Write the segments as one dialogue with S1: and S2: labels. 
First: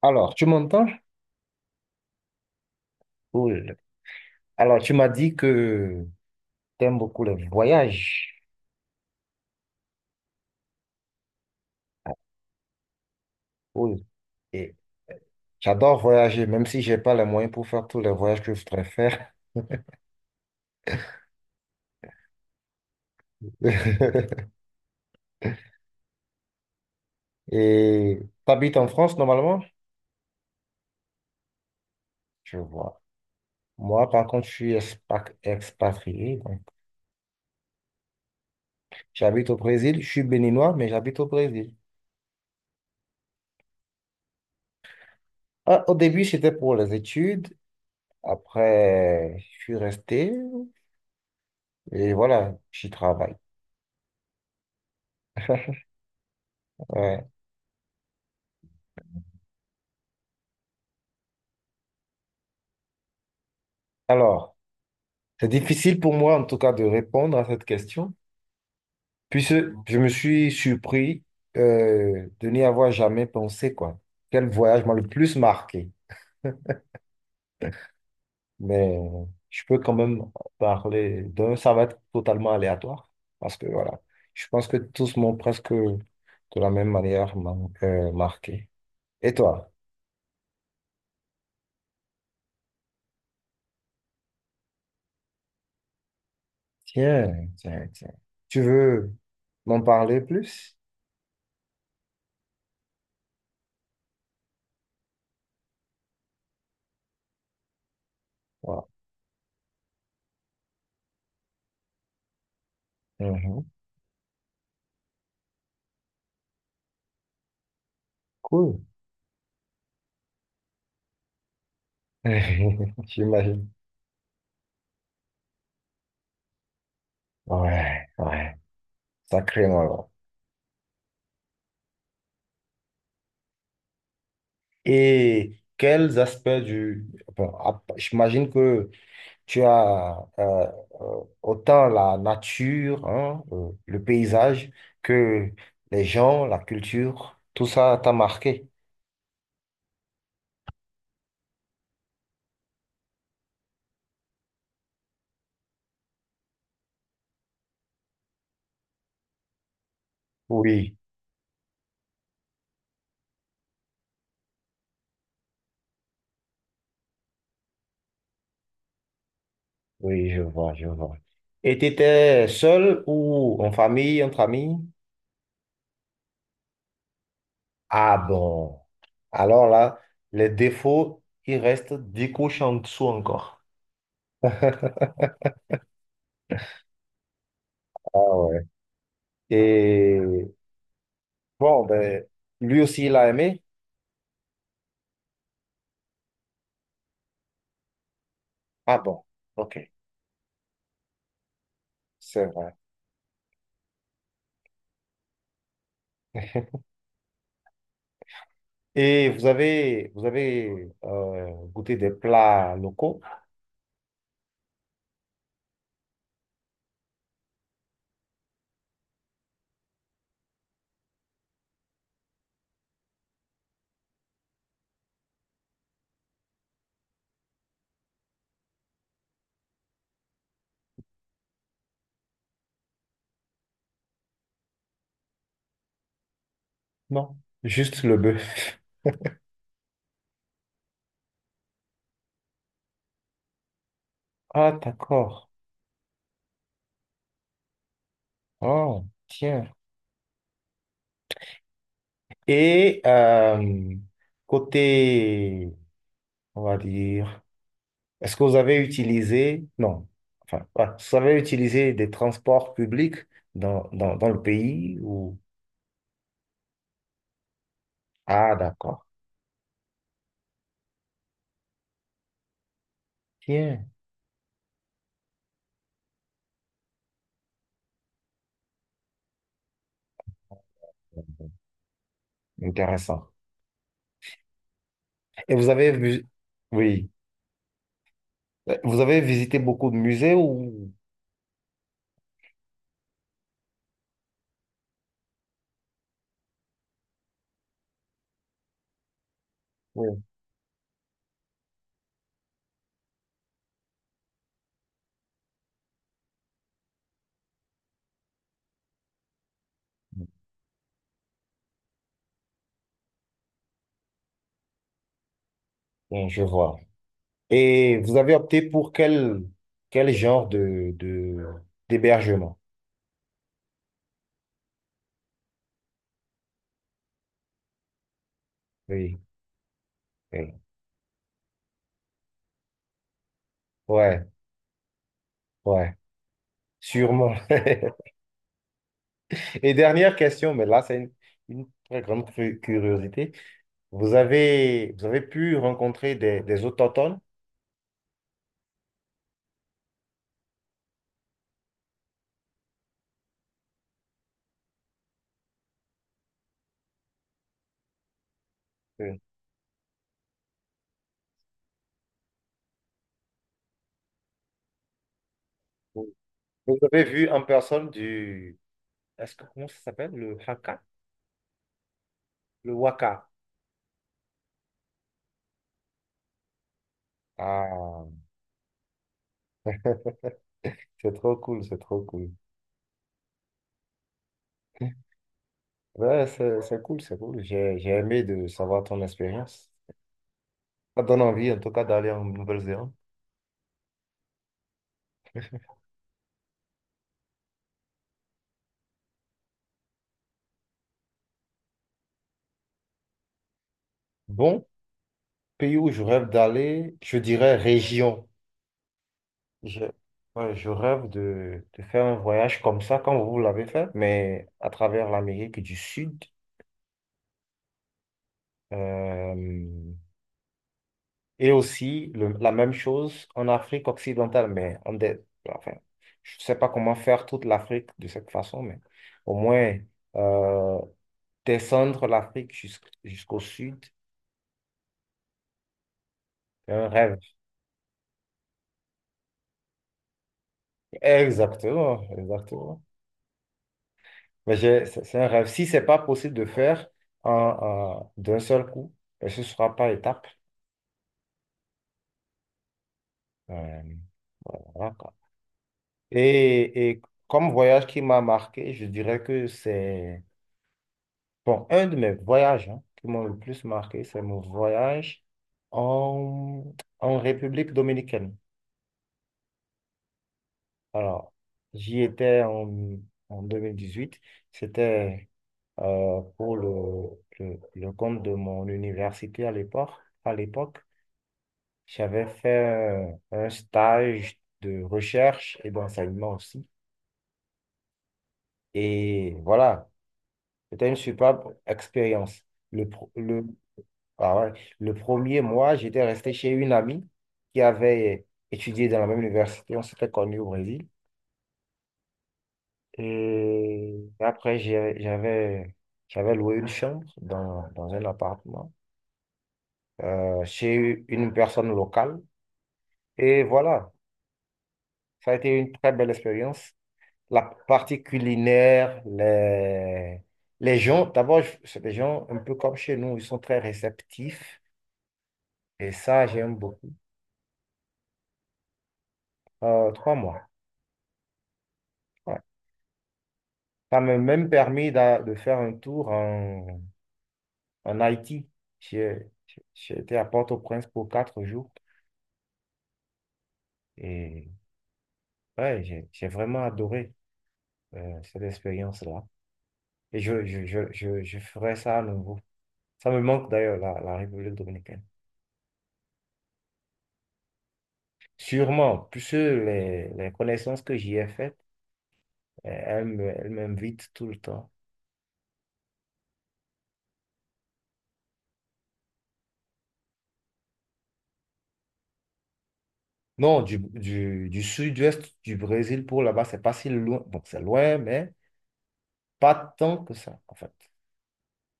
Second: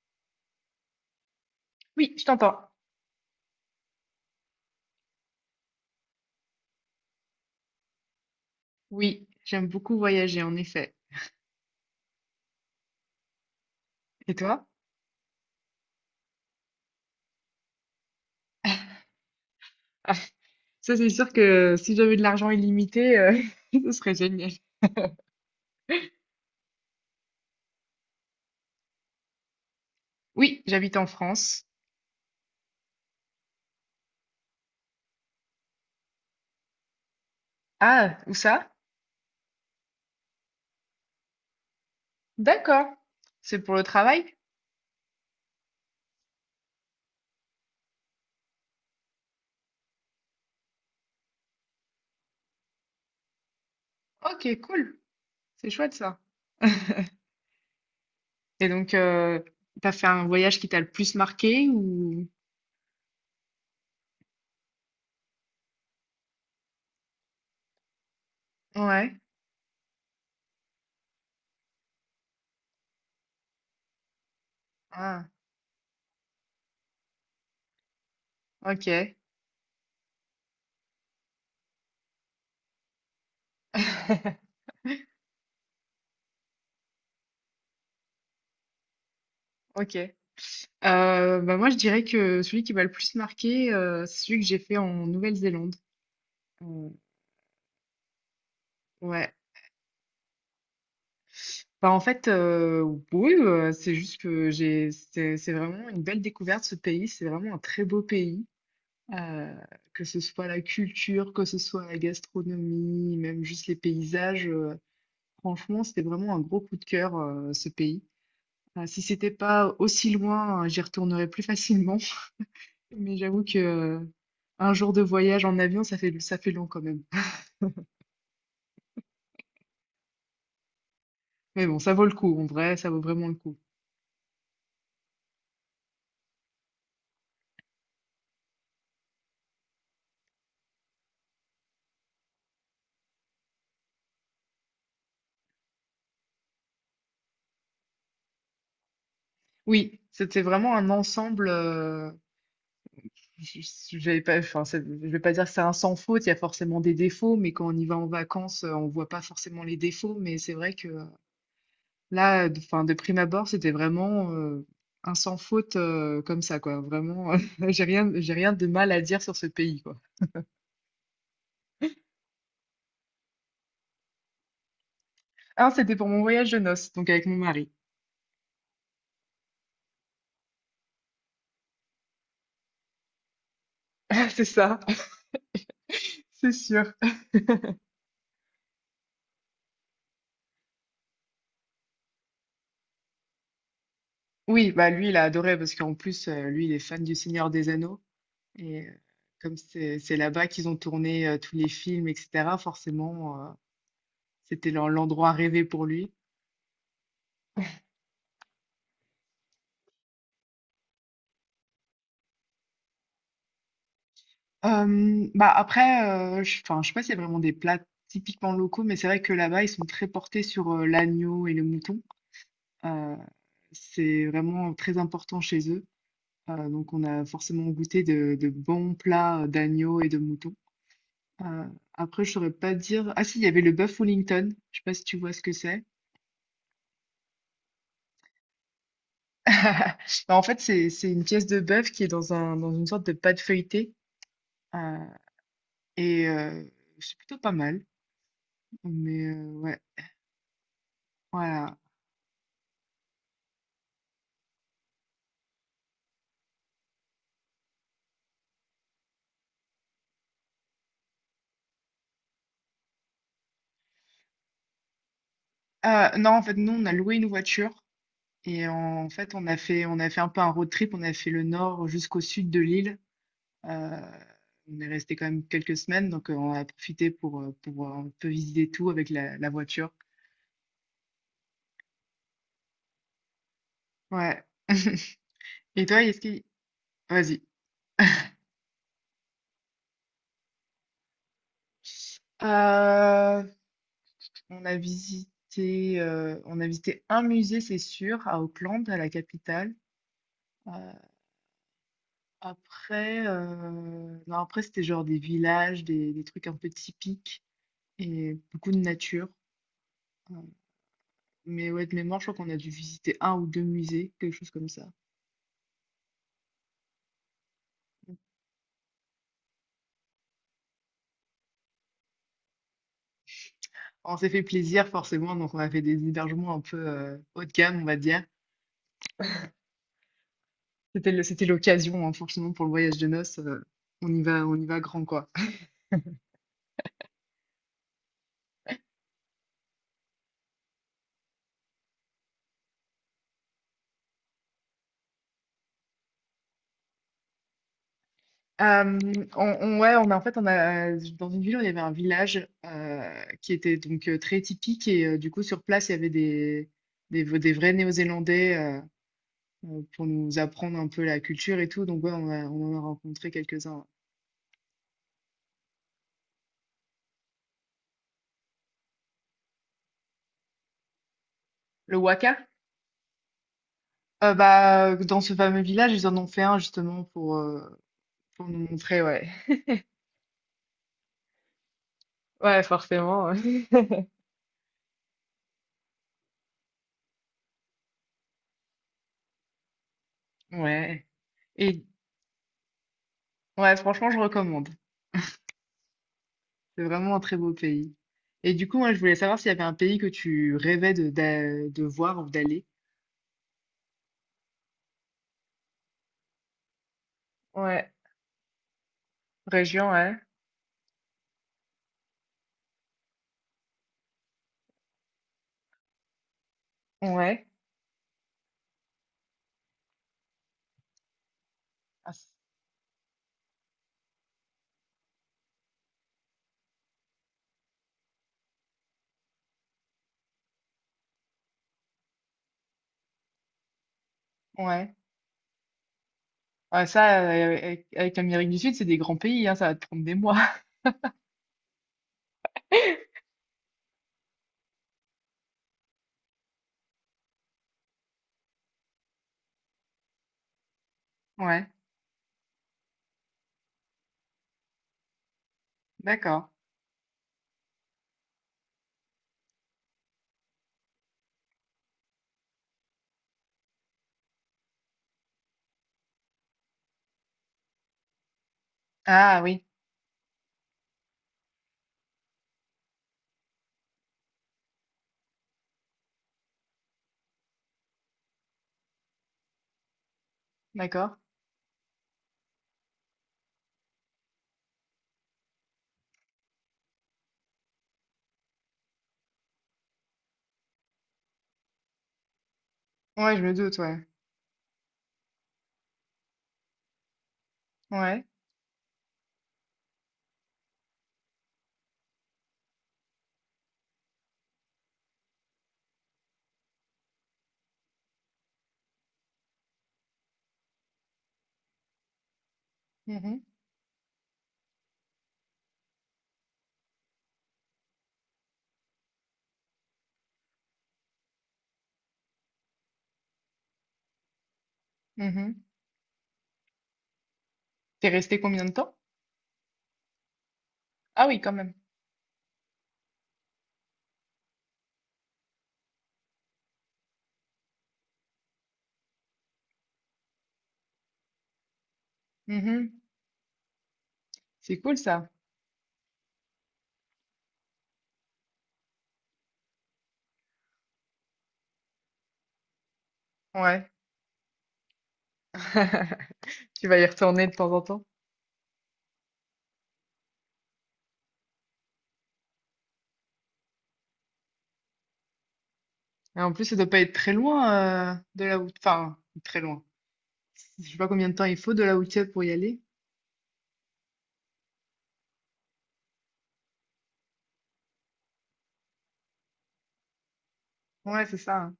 S1: Alors, tu m'entends?
S2: Oui, je t'entends.
S1: Cool. Alors, tu m'as dit que tu aimes beaucoup les voyages.
S2: Oui, j'aime beaucoup voyager, en effet.
S1: Cool.
S2: Et toi?
S1: Et j'adore voyager, même si j'ai pas les moyens pour faire tous les voyages que je voudrais faire.
S2: Ah, ça, c'est sûr que si j'avais de l'argent illimité, ce serait génial.
S1: Et tu habites en France normalement?
S2: Oui, j'habite en France.
S1: Je vois. Moi, par contre, je suis expatrié, donc,
S2: Ah, où ça?
S1: j'habite au Brésil. Je suis béninois, mais j'habite au Brésil.
S2: D'accord. C'est pour le travail?
S1: Ah, au début, c'était pour les études. Après, je suis resté. Et voilà, j'y travaille.
S2: Ok, cool. C'est chouette ça.
S1: Ouais.
S2: Et donc, t'as fait un voyage qui t'a le plus marqué ou...
S1: Alors. C'est difficile pour moi, en tout cas, de répondre à cette question,
S2: Ouais.
S1: puisque je me suis surpris de n'y avoir jamais pensé, quoi. Quel voyage m'a le
S2: Ah,
S1: plus marqué? Mais
S2: ok.
S1: je peux quand même parler d'un, ça va être totalement aléatoire, parce que voilà, je pense que tous m'ont presque de la même manière marqué. Et toi?
S2: Ok. Bah moi, je dirais que celui qui m'a le plus marqué, c'est celui que j'ai fait en Nouvelle-Zélande.
S1: Tiens, tiens, tiens. Tu veux
S2: Ouais.
S1: m'en parler plus?
S2: Bah, en fait, oui, c'est juste que j'ai, c'est vraiment une belle découverte ce pays. C'est vraiment un très beau pays,
S1: Voilà.
S2: euh, que ce soit la culture, que ce soit la gastronomie, même
S1: Mhm.
S2: juste les paysages. Franchement, c'était vraiment un gros coup de cœur, ce pays.
S1: Cool.
S2: Si c'était pas aussi loin, j'y retournerais plus facilement. Mais j'avoue que,
S1: J'imagine.
S2: un jour de voyage en avion, ça fait long quand même.
S1: Ouais, ouais. Sacrément alors.
S2: Mais bon, ça vaut le coup. En vrai, ça vaut vraiment le coup.
S1: Et quels aspects du bon, j'imagine que tu as autant la nature, hein, le paysage, que les gens, la culture, tout ça t'a marqué.
S2: Oui, c'était vraiment un ensemble. Je vais pas, enfin, je vais pas dire que c'est un sans faute, il y a forcément des défauts, mais quand on y va en vacances, on voit pas forcément les défauts. Mais c'est vrai que
S1: Oui,
S2: là, enfin, de prime abord, c'était vraiment un sans faute comme ça, quoi. Vraiment, j'ai rien de mal à dire sur ce pays, quoi.
S1: oui, je vois, je vois. Et tu étais seul ou en famille, entre amis?
S2: Ah, c'était pour mon voyage de noces, donc avec mon mari.
S1: Ah bon. Alors là, les défauts, ils restent 10 couches en dessous encore.
S2: C'est ça, c'est sûr.
S1: Ah ouais. Et bon, ben, lui aussi, il a aimé.
S2: Oui, bah lui, il a adoré parce qu'en plus, lui, il est fan du Seigneur des Anneaux. Et
S1: Ah bon,
S2: comme
S1: ok,
S2: c'est là-bas qu'ils ont tourné tous les films,
S1: c'est
S2: etc.,
S1: vrai.
S2: forcément. L'endroit rêvé pour lui.
S1: Et vous avez goûté des plats locaux?
S2: Bah après, enfin, je sais pas s'il y a vraiment des plats typiquement locaux, mais c'est vrai que là-bas, ils sont très portés sur l'agneau et le mouton. Euh, c'est vraiment très important chez eux. Donc, on a forcément goûté de bons plats d'agneau et de mouton. Euh, après, je saurais pas dire. Ah si, il y avait le bœuf Wellington. Je sais pas si tu vois ce que c'est.
S1: Non, juste le bœuf.
S2: Bah, en fait, c'est une pièce de bœuf qui est dans une sorte de pâte feuilletée.
S1: Ah,
S2: Euh,
S1: d'accord.
S2: et c'est plutôt pas mal.
S1: Oh,
S2: Mais
S1: tiens.
S2: ouais, voilà.
S1: Et côté, on va dire, est-ce que vous avez utilisé, non, enfin, ouais, vous avez utilisé des transports publics dans le pays ou.
S2: Ah, non, en fait, nous, on a loué une voiture
S1: Ah,
S2: et
S1: d'accord.
S2: en fait, on a fait un peu un road trip. On a fait le nord jusqu'au sud de l'île.
S1: Tiens,
S2: Euh, on est resté quand même quelques semaines, donc on a profité pour, un peu visiter tout avec la voiture.
S1: intéressant.
S2: Ouais.
S1: Et vous
S2: Et
S1: avez
S2: toi, est-ce
S1: vu,
S2: qu'il...
S1: oui.
S2: Vas-y.
S1: Ben, vous avez visité beaucoup de musées ou?
S2: Euh, on a visité un musée, c'est sûr, à Auckland, à la capitale.
S1: Oui,
S2: Euh, Après, non, après, c'était genre des villages, des trucs un peu typiques et beaucoup de nature. Heu, mais ouais, de mémoire, je crois qu'on a dû visiter un ou 2 musées, quelque chose comme ça.
S1: bon, je vois. Et vous avez opté pour quel genre d'hébergement?
S2: On s'est fait plaisir forcément, donc on a fait des hébergements un peu, haut de gamme, on va dire.
S1: Oui, oui.
S2: C'était l'occasion, hein, forcément pour le voyage de noces,
S1: Ouais,
S2: on y va grand, quoi.
S1: ouais, sûrement. Et dernière question, mais là, c'est une très grande curiosité. Vous avez pu rencontrer des autochtones?
S2: Euh, on- ouais, on a en fait, on a dans une ville, il y avait un village qui était donc très typique et du coup sur place, il y avait des vrais Néo-Zélandais
S1: Oui.
S2: pour nous apprendre un peu la culture et tout. Donc ouais, on en a rencontré quelques-uns.
S1: Vous avez vu en personne du. Est-ce que, comment ça s'appelle? Le Haka?
S2: Le Waka,
S1: Le Waka.
S2: bah dans ce fameux village, ils en ont fait un justement pour
S1: Ah,
S2: nous montrer, ouais,
S1: c'est trop cool, c'est trop cool.
S2: Ouais, forcément. Ouais.
S1: Ouais, c'est cool, c'est cool. J'ai aimé de savoir ton expérience. Ça
S2: Ouais.
S1: donne envie, en tout cas,
S2: Et
S1: d'aller en Nouvelle-Zélande.
S2: ouais, franchement, je recommande. C'est vraiment un très beau pays. Et du coup, moi, je voulais savoir s'il y avait un pays que tu rêvais de voir ou d'aller.
S1: Bon, pays où je rêve d'aller, je dirais
S2: Ouais,
S1: région. Je,
S2: région, ouais,
S1: ouais, je rêve de faire un voyage comme ça, comme vous l'avez fait, mais à travers l'Amérique du Sud.
S2: ouais,
S1: euh, et aussi
S2: ah,
S1: la même chose en Afrique occidentale, mais enfin, je ne sais pas comment faire toute l'Afrique de cette façon, mais au moins, euh, descendre l'Afrique jusqu'au sud,
S2: ouais.
S1: c'est
S2: Ouais,
S1: un rêve.
S2: ça, avec l'Amérique du Sud, c'est des grands pays, hein, ça va te prendre des mois.
S1: Exactement, exactement. Mais c'est un rêve. Si c'est pas possible de faire en, d'un seul coup, ben, ce sera par étapes.
S2: Ouais,
S1: Euh, voilà, quoi.
S2: d'accord.
S1: Et comme voyage qui m'a marqué, je dirais que c'est bon, un de mes voyages hein, qui m'ont le plus marqué, c'est mon voyage en, en, République dominicaine.
S2: Ah oui,
S1: Alors, j'y étais en 2018. C'était pour le compte de mon université à l'époque. À l'époque,
S2: d'accord.
S1: j'avais fait un stage de recherche et d'enseignement aussi. Et voilà, c'était une superbe expérience. Le, pro-
S2: Ouais, je
S1: le,
S2: me doute, ouais.
S1: ah ouais, le premier mois, j'étais resté chez une amie qui
S2: Ouais.
S1: avait étudié dans la même université. On s'était connus au Brésil. Et après, j'avais loué une chambre dans un appartement chez une personne locale.
S2: Mhm,
S1: Et voilà, ça a été une très belle expérience. La partie culinaire, les gens, d'abord, c'est des gens un peu comme chez nous, ils sont très réceptifs.
S2: mhm.
S1: Et ça, j'aime beaucoup.
S2: T'es resté combien de temps?
S1: 3 mois.
S2: Ah oui, quand même.
S1: Ouais. Ça m'a même permis de faire un tour en Haïti. J'ai j'ai été à Port-au-Prince pour 4 jours.
S2: Mhm.
S1: et
S2: C'est cool ça.
S1: Ouais, j'ai vraiment adoré cette expérience-là. Et je ferai ça à nouveau. Ça me manque d'ailleurs,
S2: Ouais.
S1: la République dominicaine.
S2: Tu vas y retourner de temps en temps.
S1: Sûrement, puisque les connaissances que j'y ai faites, elles m'invitent tout le temps.
S2: Et en plus, ça doit pas être très loin de là où... Enfin, très loin. Je sais pas combien de temps il faut de là où tu es pour y aller.
S1: Non, du sud-ouest du Brésil pour là-bas, c'est pas si loin. Bon, c'est loin, mais pas tant que ça, en fait.
S2: Ouais, c'est ça, hein.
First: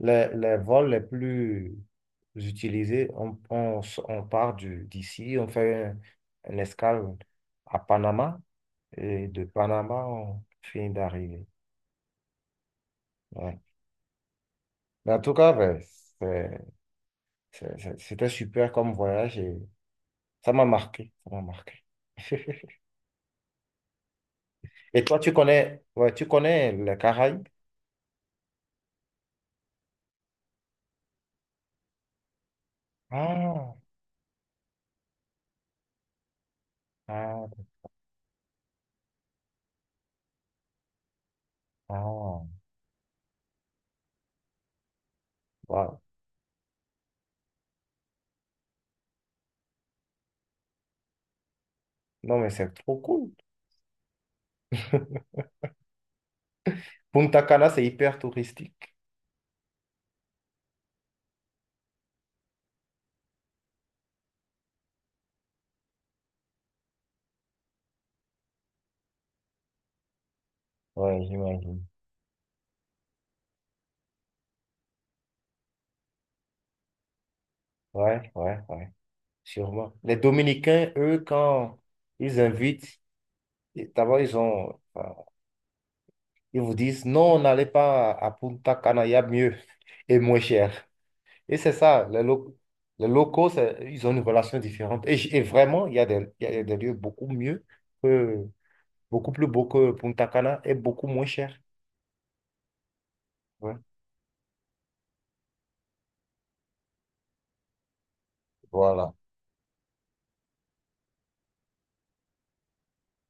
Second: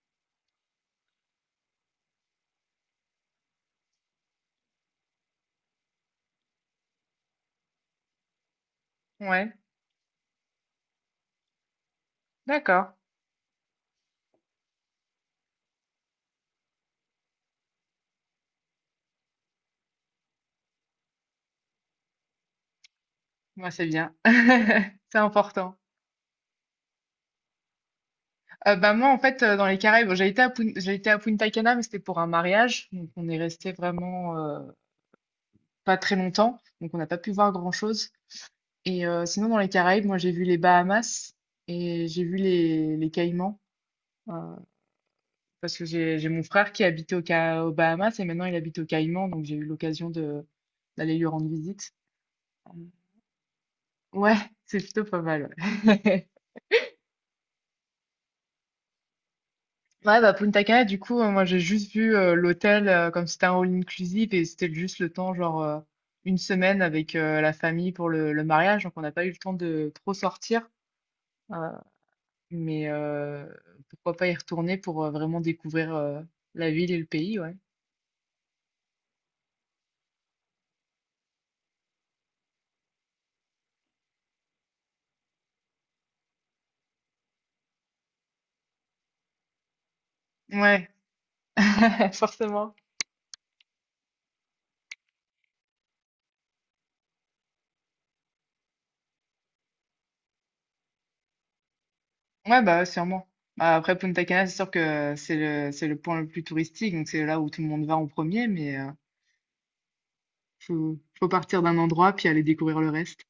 S1: Les vols les plus utilisés, on part d'ici, on fait une escale à Panama. Et de
S2: Ouais,
S1: Panama, on finit d'arriver.
S2: d'accord.
S1: Ouais. Mais en tout cas, ben, c'est- c'était super comme voyage et ça m'a marqué. Ça m'a marqué.
S2: Moi, c'est bien.
S1: Et
S2: C'est
S1: toi, tu
S2: important.
S1: connais, ouais, tu connais les Caraïbes?
S2: Bah moi, en fait, dans les Caraïbes, bon, j'ai été à Punta Cana, mais c'était pour un mariage. Donc, on est resté
S1: Ah,
S2: vraiment pas très longtemps. Donc, on n'a pas pu
S1: ah,
S2: voir grand-chose. Et sinon, dans les Caraïbes, moi, j'ai vu les Bahamas et j'ai vu
S1: ah,
S2: les Caïmans. euh, parce que
S1: waouh.
S2: j'ai mon frère qui habitait aux Bahamas et maintenant, il habite aux Caïmans. Donc, j'ai eu l'occasion de d'aller lui rendre visite.
S1: Non, mais c'est trop cool.
S2: Ouais, c'est plutôt pas mal. Ouais,
S1: Punta Cana, c'est hyper touristique.
S2: Ouais, bah Punta Cana, du coup, moi j'ai juste vu l'hôtel comme c'était un all-inclusive et c'était juste le temps, genre une semaine avec la famille pour le mariage, donc on n'a pas eu le temps de trop sortir.
S1: Ouais,
S2: euh,
S1: j'imagine.
S2: mais pourquoi pas y retourner pour vraiment découvrir la ville et le pays, ouais.
S1: Ouais, ouais, ouais, sûrement. Les Dominicains, eux, quand ils invitent, d'abord, ils vous disent, non, n'allez pas à Punta Cana, il y a mieux et moins
S2: Ouais,
S1: cher. Et c'est ça,
S2: forcément.
S1: les locaux, ils ont une relation différente. Et vraiment, il y a des lieux beaucoup mieux, que, beaucoup plus beaux que Punta Cana et beaucoup moins cher.
S2: Ouais, bah sûrement.
S1: Ouais.
S2: Bah, après Punta Cana, c'est sûr que c'est c'est le point le plus touristique, donc c'est là où tout le monde va en premier, mais. euh,
S1: Voilà.
S2: Faut, faut partir d'un endroit puis aller découvrir le reste.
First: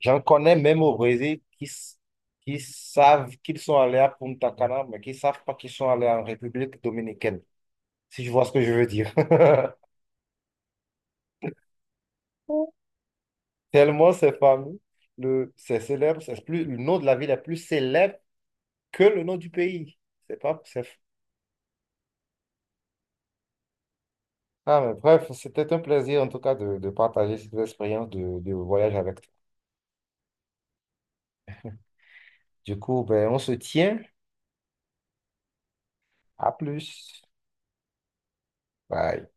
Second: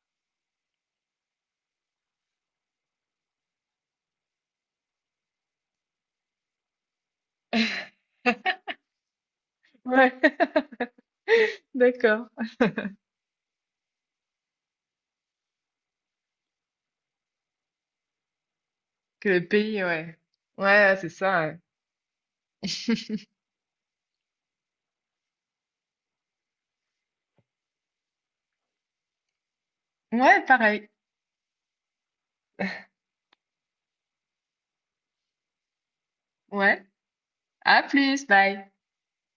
S1: J'en connais même au Brésil qui savent qu'ils sont allés à Punta Cana, mais qui ne savent pas qu'ils sont allés en République dominicaine, si je vois ce que je veux dire.
S2: Ouais, d'accord.
S1: Tellement c'est fameux, c'est célèbre, le nom de la ville est plus célèbre que le
S2: Que
S1: nom
S2: le
S1: du
S2: pays,
S1: pays.
S2: ouais.
S1: C'est pas, c'est,
S2: Ouais, c'est ça. Ouais,
S1: Ah, mais bref, c'était un plaisir en tout cas de partager cette expérience de voyage avec toi.
S2: Ouais, pareil.
S1: Du coup, ben, on se tient. À
S2: Ouais.
S1: plus.
S2: À plus, bye.
S1: Bye.